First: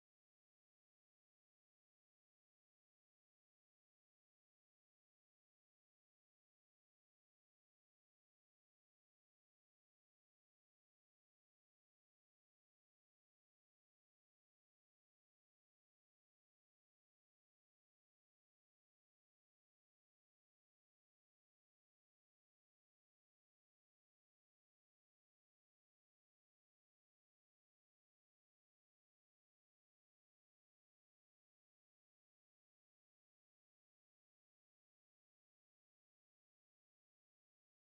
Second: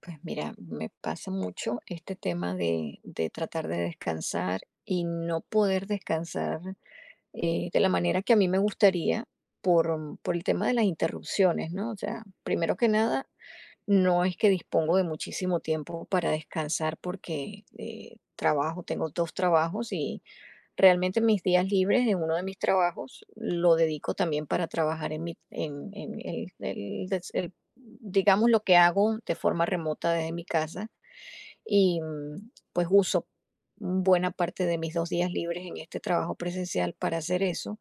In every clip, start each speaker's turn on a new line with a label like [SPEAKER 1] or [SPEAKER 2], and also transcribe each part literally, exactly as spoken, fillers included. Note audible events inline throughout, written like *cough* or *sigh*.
[SPEAKER 1] Pues mira, me pasa mucho este tema de, de tratar de descansar y no poder descansar eh, de la manera que a mí me gustaría por, por el tema de las interrupciones, ¿no? O sea, primero que nada, no es que dispongo de muchísimo tiempo para descansar porque eh, trabajo, tengo dos trabajos y realmente mis días libres en uno de mis trabajos lo dedico también para trabajar en mi, en, en el, el des- el- digamos, lo que hago de forma remota desde mi casa y mm, pues uso buena parte de mis dos días libres en este trabajo presencial para hacer eso.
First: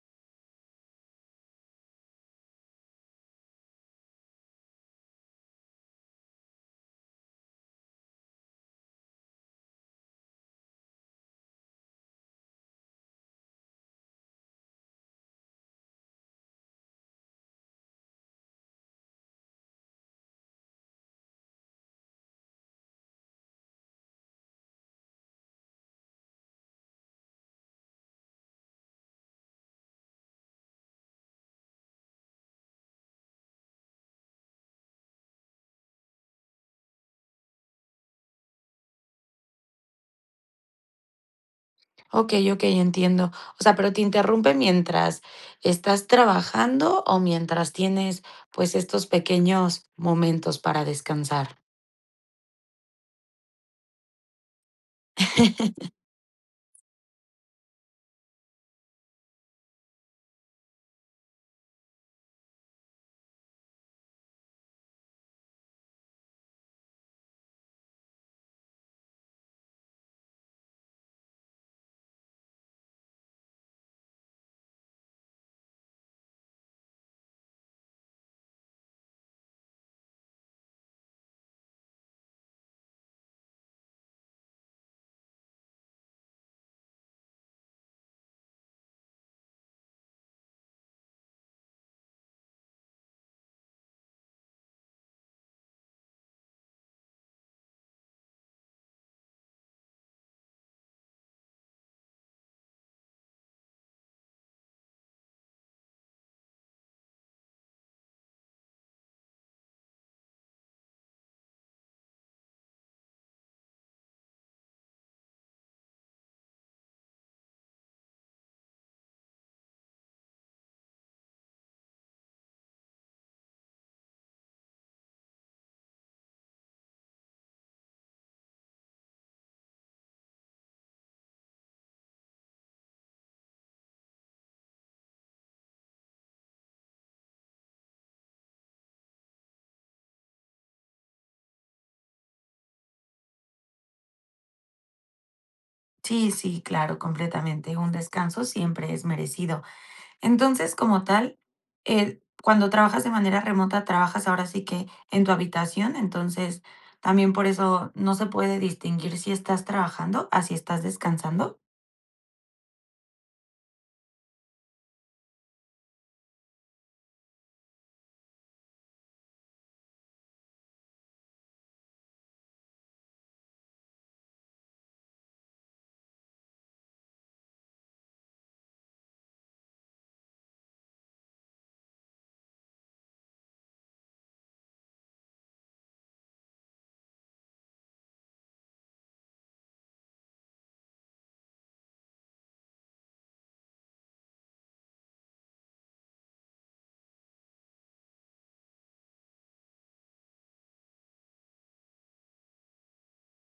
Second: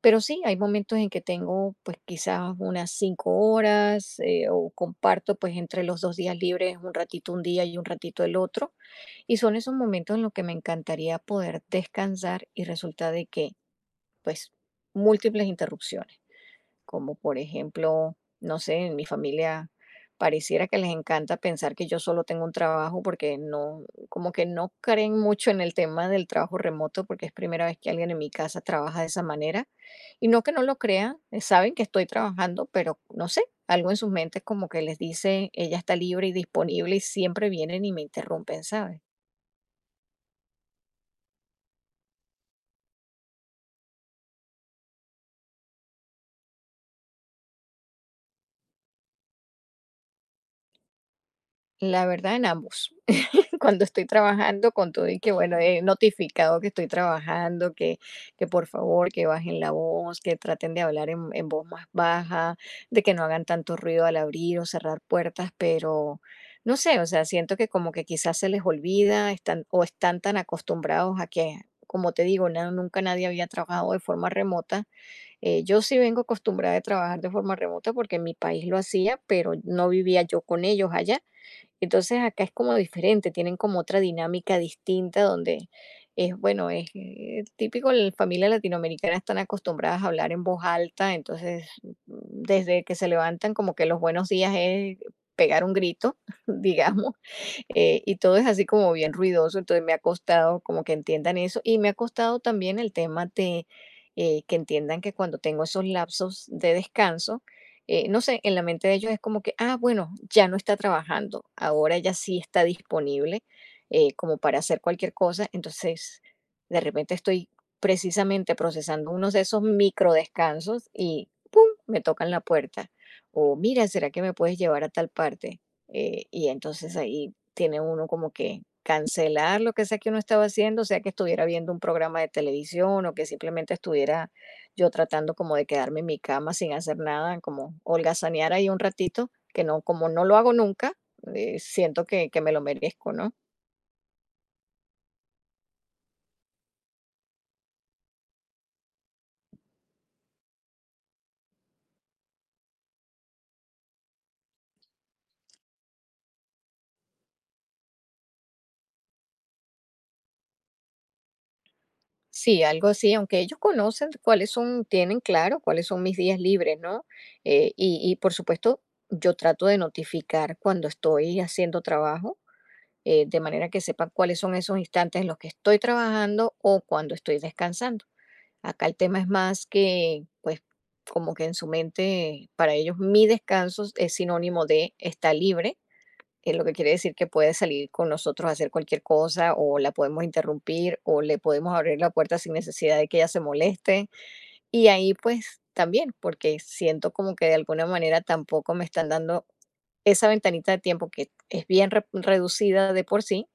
[SPEAKER 1] Pero sí, hay momentos en que tengo, pues, quizás unas cinco horas, eh, o comparto, pues, entre los dos días libres, un ratito un día y un ratito el otro, y son esos momentos en los que me encantaría poder descansar y resulta de que, pues, múltiples interrupciones. Como por ejemplo, no sé, en mi familia pareciera que les encanta pensar que yo solo tengo un trabajo porque no, como que no creen mucho en el tema del trabajo remoto porque es primera vez que alguien en mi casa trabaja de esa manera. Y no que no lo crean, eh, saben que estoy trabajando, pero no sé, algo en sus mentes como que les dice, ella está libre y disponible y siempre vienen y me interrumpen, ¿sabes?
[SPEAKER 2] Ok, ok, entiendo. O sea, pero te interrumpe mientras estás trabajando o mientras tienes pues estos pequeños momentos para descansar.
[SPEAKER 1] La verdad en ambos. Cuando estoy trabajando con todo y que bueno, he
[SPEAKER 2] *laughs*
[SPEAKER 1] notificado que estoy trabajando, que, que por favor que bajen la voz, que traten de hablar en, en voz más baja, de que no hagan tanto ruido al abrir o cerrar puertas, pero no sé, o sea, siento que como que quizás se les olvida, están o están tan acostumbrados a que, como te digo, na- nunca nadie había trabajado de forma remota. Eh, yo sí vengo acostumbrada a trabajar de forma remota porque en mi país lo hacía, pero no vivía yo con ellos allá. Entonces acá es como diferente, tienen como otra dinámica distinta donde es, bueno, es eh, típico, las familias latinoamericanas están acostumbradas a hablar en voz alta, entonces desde que se levantan como que los buenos días es pegar un grito, *laughs* digamos, eh, y todo es así como bien ruidoso, entonces me ha costado como que entiendan eso y me ha costado también el tema de eh, que entiendan que cuando tengo esos lapsos de descanso, eh, no sé, en la mente de ellos es como que, ah, bueno, ya no está trabajando, ahora ya sí está disponible eh, como para hacer cualquier cosa, entonces de repente estoy precisamente procesando unos de esos micro descansos y ¡pum! Me tocan la puerta. O mira, ¿será que me puedes llevar a tal parte? Eh, y entonces ahí tiene uno como que cancelar lo que sea que uno estaba haciendo, sea que estuviera viendo un programa de televisión o que simplemente estuviera yo tratando como de quedarme en mi cama sin hacer nada, como holgazanear ahí un ratito, que no, como no lo hago nunca, eh, siento que, que me lo merezco, ¿no?
[SPEAKER 2] Sí, sí, claro, completamente. Un descanso siempre es merecido. Entonces, como tal, eh, cuando trabajas de manera remota, trabajas ahora sí que en tu habitación, entonces también por eso no se puede distinguir si estás trabajando, así estás descansando.
[SPEAKER 1] Sí, algo así, aunque ellos conocen cuáles son, tienen claro cuáles son mis días libres, ¿no? Eh, y, y por supuesto, yo trato de notificar cuando estoy haciendo trabajo eh, de manera que sepa cuáles son esos instantes en los que estoy trabajando o cuando estoy descansando. Acá el tema es más que, pues, como que en su mente, para ellos mi descanso es sinónimo de está libre, eh, lo que quiere decir que puede salir con nosotros a hacer cualquier cosa o la podemos interrumpir o le podemos abrir la puerta sin necesidad de que ella se moleste. Y ahí pues también, porque siento como que de alguna manera tampoco me están dando esa ventanita de tiempo que es bien re- reducida de por sí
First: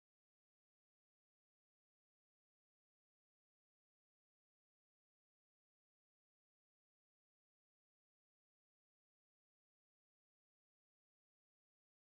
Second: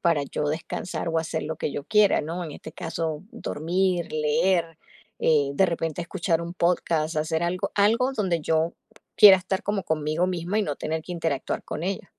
[SPEAKER 1] para yo descansar o hacer lo que yo quiera, ¿no? En este caso, dormir, leer, eh, de repente escuchar un podcast, hacer algo, algo donde yo quiera estar como conmigo misma y no tener que interactuar con ella.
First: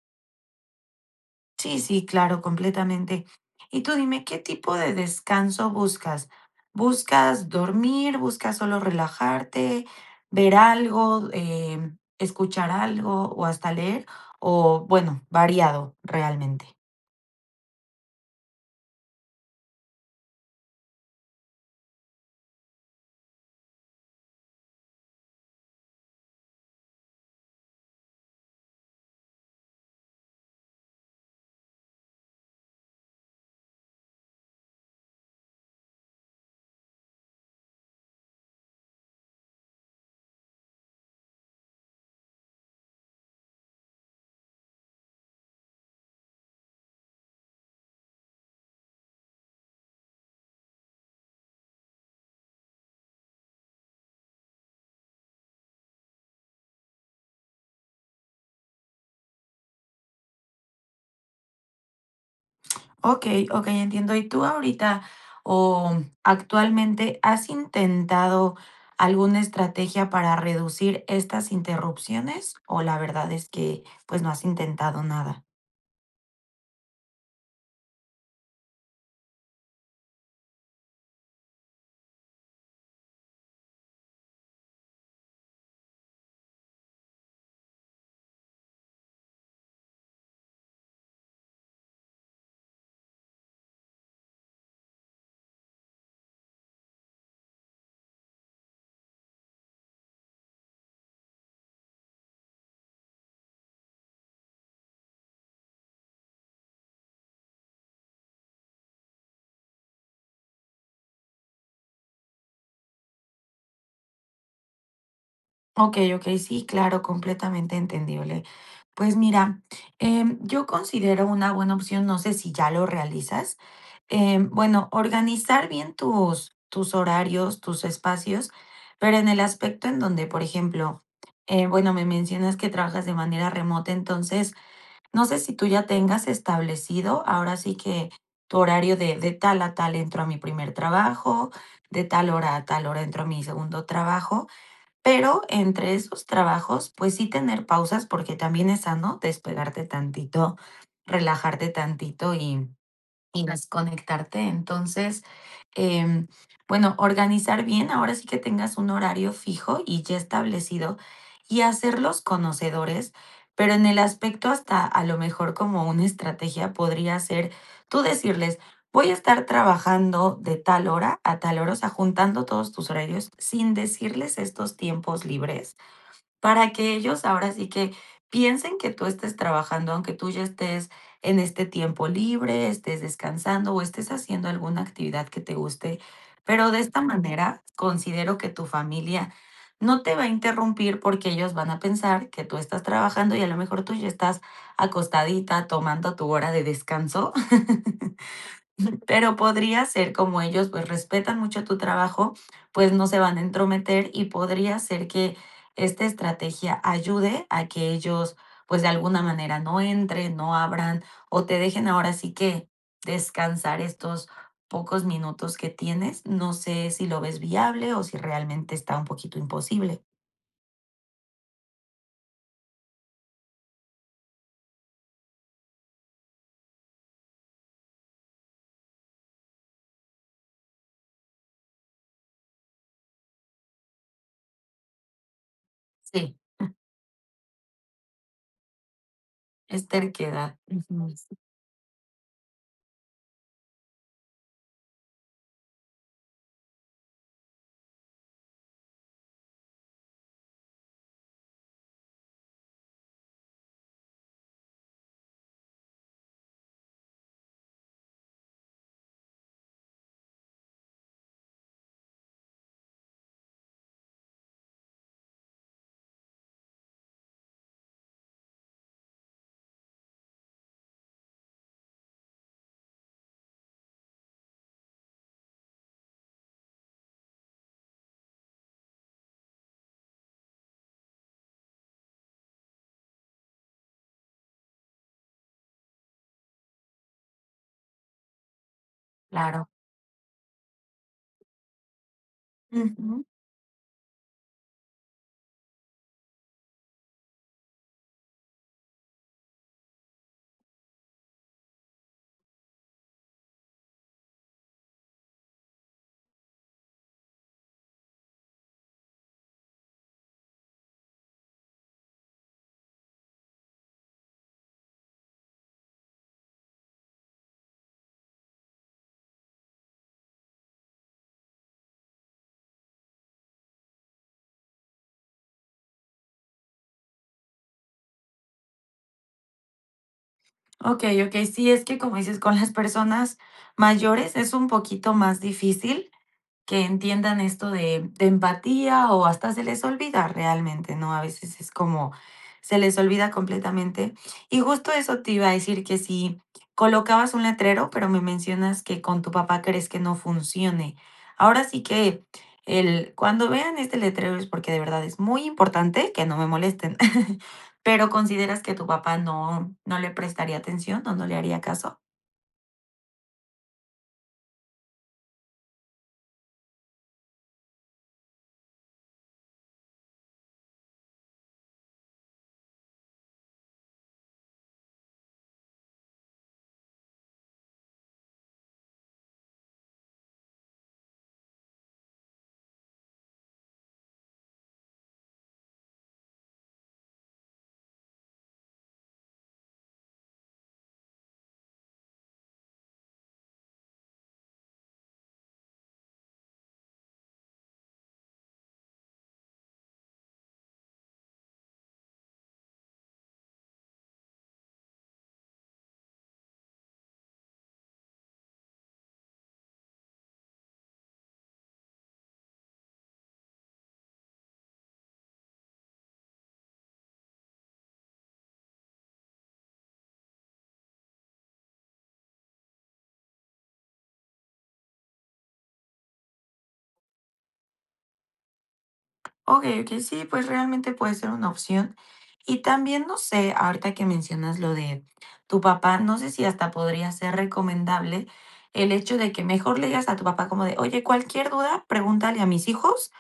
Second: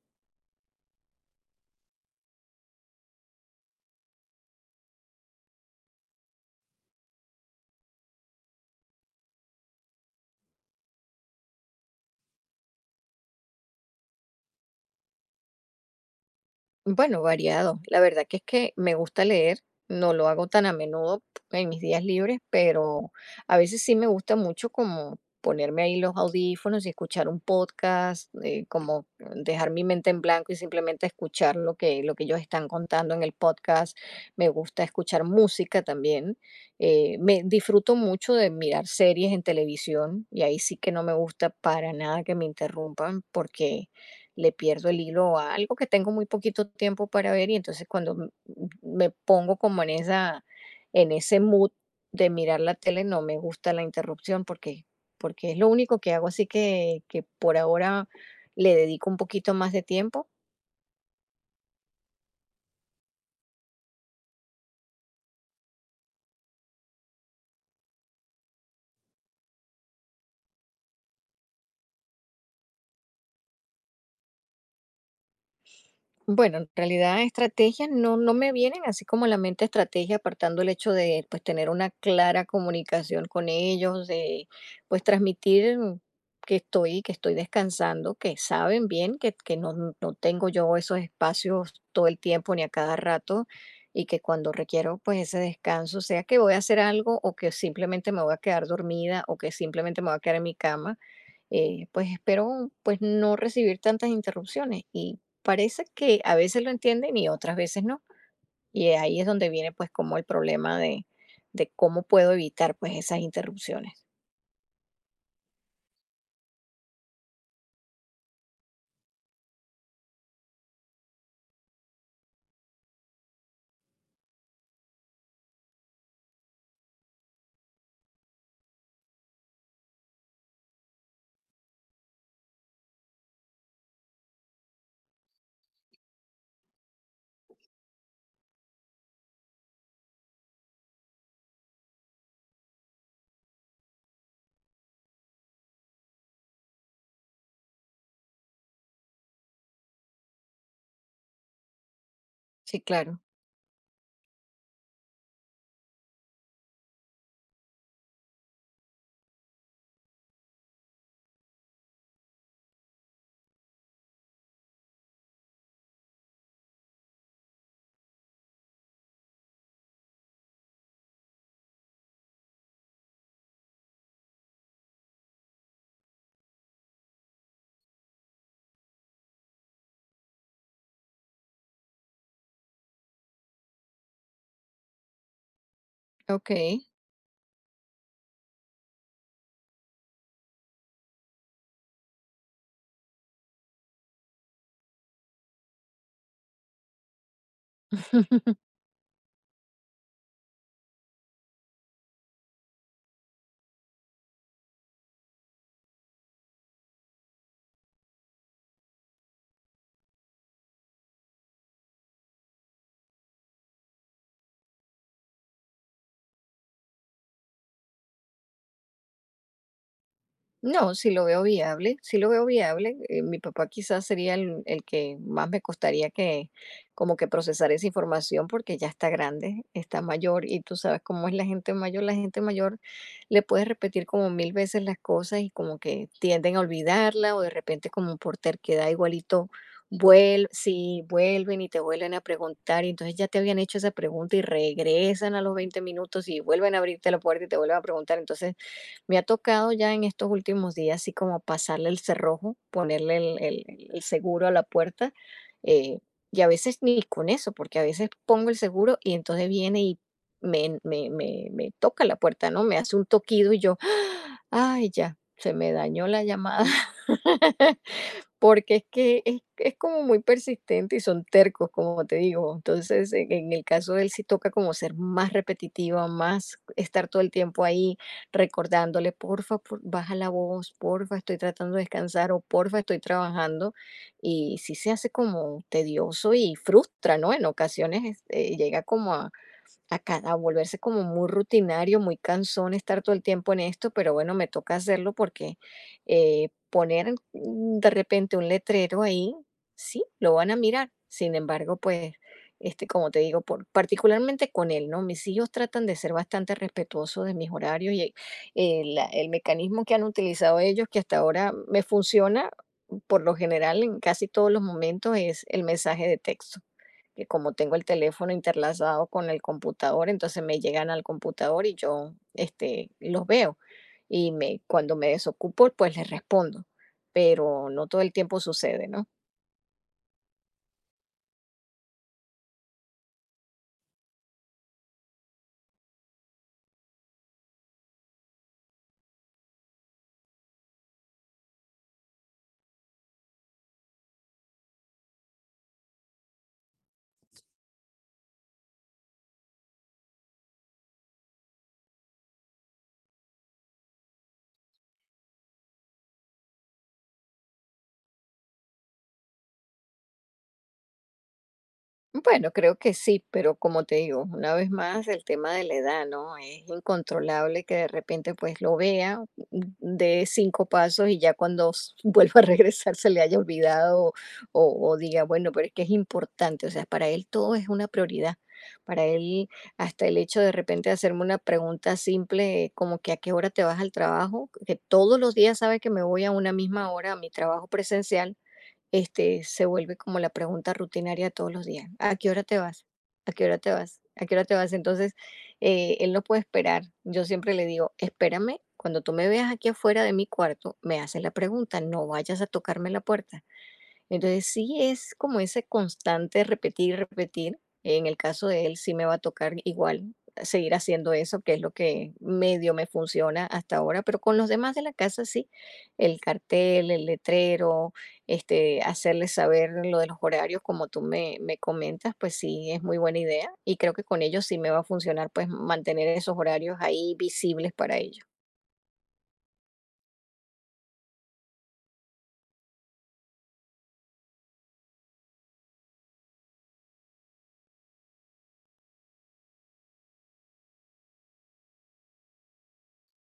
[SPEAKER 2] Sí, sí, claro, completamente. Y tú dime, ¿qué tipo de descanso buscas? ¿Buscas dormir? ¿Buscas solo relajarte? ¿Ver algo? em, ¿escuchar algo? ¿O hasta leer? O bueno, variado realmente.
[SPEAKER 1] Bueno, variado. La verdad que es que me gusta leer, no lo hago tan a menudo en mis días libres, pero a veces sí me gusta mucho como ponerme ahí los audífonos y escuchar un podcast, eh, como dejar mi mente en blanco y simplemente escuchar lo que, lo que ellos están contando en el podcast. Me gusta escuchar música también. Eh, me disfruto mucho de mirar series en televisión y ahí sí que no me gusta para nada que me interrumpan porque le pierdo el hilo a algo que tengo muy poquito tiempo para ver y entonces cuando m- m- me pongo como en esa, en ese mood de mirar la tele, no me gusta la interrupción porque, porque es lo único que hago, así que, que por ahora le dedico un poquito más de tiempo.
[SPEAKER 2] Ok, ok, entiendo. ¿Y tú ahorita o actualmente has intentado alguna estrategia para reducir estas interrupciones? ¿O la verdad es que pues no has intentado nada?
[SPEAKER 1] Bueno, en realidad estrategias no, no me vienen así como a la mente estrategia, apartando el hecho de pues tener una clara comunicación con ellos, de pues transmitir que estoy, que estoy descansando, que saben bien que, que no, no tengo yo esos espacios todo el tiempo ni a cada rato y que cuando requiero pues ese descanso, sea que voy a hacer algo o que simplemente me voy a quedar dormida o que simplemente me voy a quedar en mi cama eh, pues espero pues no recibir tantas interrupciones y parece que a veces lo entienden y otras veces no. Y ahí es donde viene pues como el problema de, de cómo puedo evitar pues esas interrupciones.
[SPEAKER 2] Okey, okey, sí, claro, completamente entendible. Pues mira, em, yo considero una buena opción, no sé si ya lo realizas, em, bueno, organizar bien tus tus horarios, tus espacios, pero en el aspecto en donde, por ejemplo, eh, bueno, me mencionas que trabajas de manera remota, entonces, no sé si tú ya tengas establecido, ahora sí que tu horario de de tal a tal entro a mi primer trabajo, de tal hora a tal hora entro a mi segundo trabajo. Pero entre esos trabajos, pues sí tener pausas, porque también es sano despegarte tantito, relajarte tantito y
[SPEAKER 1] Sí, claro.
[SPEAKER 2] y desconectarte. Entonces, em, bueno, organizar bien, ahora sí que tengas un horario fijo y ya establecido y hacerlos conocedores, pero en el aspecto hasta a lo mejor como una estrategia podría ser tú decirles, voy a estar trabajando de tal hora a tal hora, o sea, juntando todos tus horarios sin decirles estos tiempos libres para que ellos ahora sí que piensen que tú estés trabajando, aunque tú ya estés en este tiempo libre, estés descansando o estés haciendo alguna actividad que te guste,
[SPEAKER 1] Ok.
[SPEAKER 2] pero de esta manera considero que tu familia no te va a interrumpir porque ellos van a pensar que tú estás trabajando y a lo mejor tú ya estás acostadita tomando tu hora de descanso. *laughs*
[SPEAKER 1] *laughs*
[SPEAKER 2] Pero podría ser como ellos pues respetan mucho tu trabajo, pues no se van a entrometer y podría ser que esta estrategia ayude a que ellos pues de alguna manera no entren, no abran o te dejen ahora sí que descansar estos pocos minutos que tienes. No sé si lo ves viable o si realmente está un poquito imposible.
[SPEAKER 1] No, sí lo veo viable, sí lo veo viable. Eh, mi papá quizás sería el, el que más me costaría que como que procesar esa información porque ya está grande, está mayor y tú sabes cómo es la gente mayor. La gente mayor le puedes repetir como mil veces las cosas y como que
[SPEAKER 2] Sí,
[SPEAKER 1] tienden a olvidarla o de repente como por terquedad igualito
[SPEAKER 2] es
[SPEAKER 1] vuelven,
[SPEAKER 2] terquedad.
[SPEAKER 1] si
[SPEAKER 2] Ujú.
[SPEAKER 1] vuelven y te vuelven a preguntar y entonces ya te habían hecho esa pregunta y regresan a los veinte minutos y vuelven a abrirte la puerta y te vuelven a preguntar. Entonces me ha tocado ya en estos últimos días, así como pasarle el cerrojo, ponerle el, el- el- el seguro a la puerta. eh, y a veces ni con eso, porque a veces pongo el seguro y entonces viene y me, me, me, me toca la puerta, ¿no? Me hace un toquido y yo, *gasps* ay, ya, se me dañó la llamada. *laughs* Porque es que es es como muy persistente y son tercos, como te digo. Entonces, en en el caso de él sí toca como ser más repetitiva, más estar todo el tiempo ahí recordándole: "Porfa, por baja la voz, porfa, estoy tratando de descansar", o "Porfa, estoy trabajando". Y sí se hace como tedioso y frustra, ¿no? En ocasiones, eh, llega como
[SPEAKER 2] Claro.
[SPEAKER 1] acá, a volverse como muy rutinario, muy cansón estar todo el
[SPEAKER 2] Ujú.
[SPEAKER 1] tiempo en esto, pero bueno, me toca hacerlo porque eh, poner mm, de repente un letrero ahí, sí, lo van a mirar. Sin embargo, pues, este, como te digo, por, particularmente con él, ¿no? Mis hijos tratan de ser bastante respetuosos de mis horarios y eh, la- el mecanismo que han utilizado ellos, que hasta ahora me funciona, por lo general, en casi todos los momentos, es el mensaje de texto que como tengo el teléfono interlazado con el computador, entonces me llegan al computador y yo este, los veo. Y me, cuando me desocupo, pues les respondo, pero no todo el tiempo sucede, ¿no?
[SPEAKER 2] Okey, okey. Sí, es que, como dices, con las personas mayores es un poquito más difícil, que entiendan esto de, de empatía o hasta se les olvida realmente, ¿no? A veces es como se les olvida completamente. Y justo eso te iba a decir que si colocabas un letrero, pero me mencionas que con tu papá crees que no funcione. Ahora sí que el, cuando vean este letrero es porque de verdad es muy importante que no me molesten, *laughs* pero ¿consideras que tu papá no, no le prestaría atención o no le haría caso?
[SPEAKER 1] Bueno, creo que sí, pero como te digo, una vez más el tema de la edad, ¿no? Es incontrolable que de repente pues lo vea, de cinco pasos y ya cuando s- *laughs* vuelva a regresar se le haya olvidado o, o diga, bueno, pero es que es importante, o sea, para él todo es una prioridad. Para él, hasta el hecho de repente de hacerme una pregunta simple, como que a qué hora te vas al trabajo, que todos los días sabe que me voy a una misma hora a mi trabajo presencial, este, se vuelve como la pregunta rutinaria todos los días. ¿A qué hora te vas? ¿A qué hora te vas? ¿A qué hora te vas? Entonces, eh, él no puede esperar. Yo siempre le digo, espérame, cuando tú me veas aquí afuera de mi cuarto, me haces la pregunta, no vayas a tocarme la puerta. Entonces sí es como ese constante repetir, repetir. En el caso de él sí me va a tocar igual seguir haciendo eso, que es lo que medio me funciona hasta ahora, pero con los demás de la casa sí, el cartel, el letrero, este, hacerles saber lo de los horarios, como tú me, me comentas, pues sí es muy buena idea y creo que con ellos sí me va a funcionar pues mantener esos horarios ahí visibles para ellos.
[SPEAKER 2] Okey, okey, sí, pues realmente puede ser una opción. Y también, no sé, ahorita que mencionas lo de tu papá, no sé si hasta podría ser recomendable el hecho de que mejor le digas a tu papá como de: "Oye, cualquier duda, pregúntale a mis hijos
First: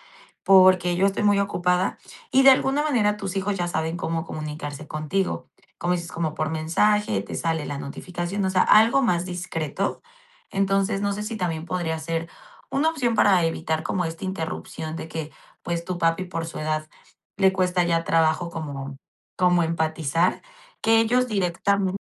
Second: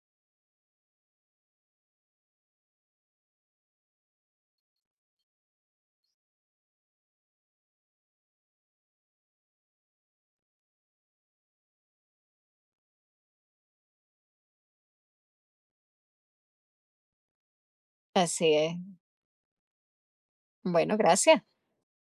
[SPEAKER 2] porque yo estoy muy ocupada y de alguna manera tus hijos ya saben cómo comunicarse contigo. Como dices, como por mensaje, te sale la notificación, o sea, algo más discreto. Entonces, no sé si también podría ser una opción para evitar como esta interrupción de que, pues, tu papi por su edad le cuesta ya trabajo
[SPEAKER 1] Así es.
[SPEAKER 2] como, como empatizar,
[SPEAKER 1] Bueno,
[SPEAKER 2] que ellos
[SPEAKER 1] gracias.
[SPEAKER 2] directamente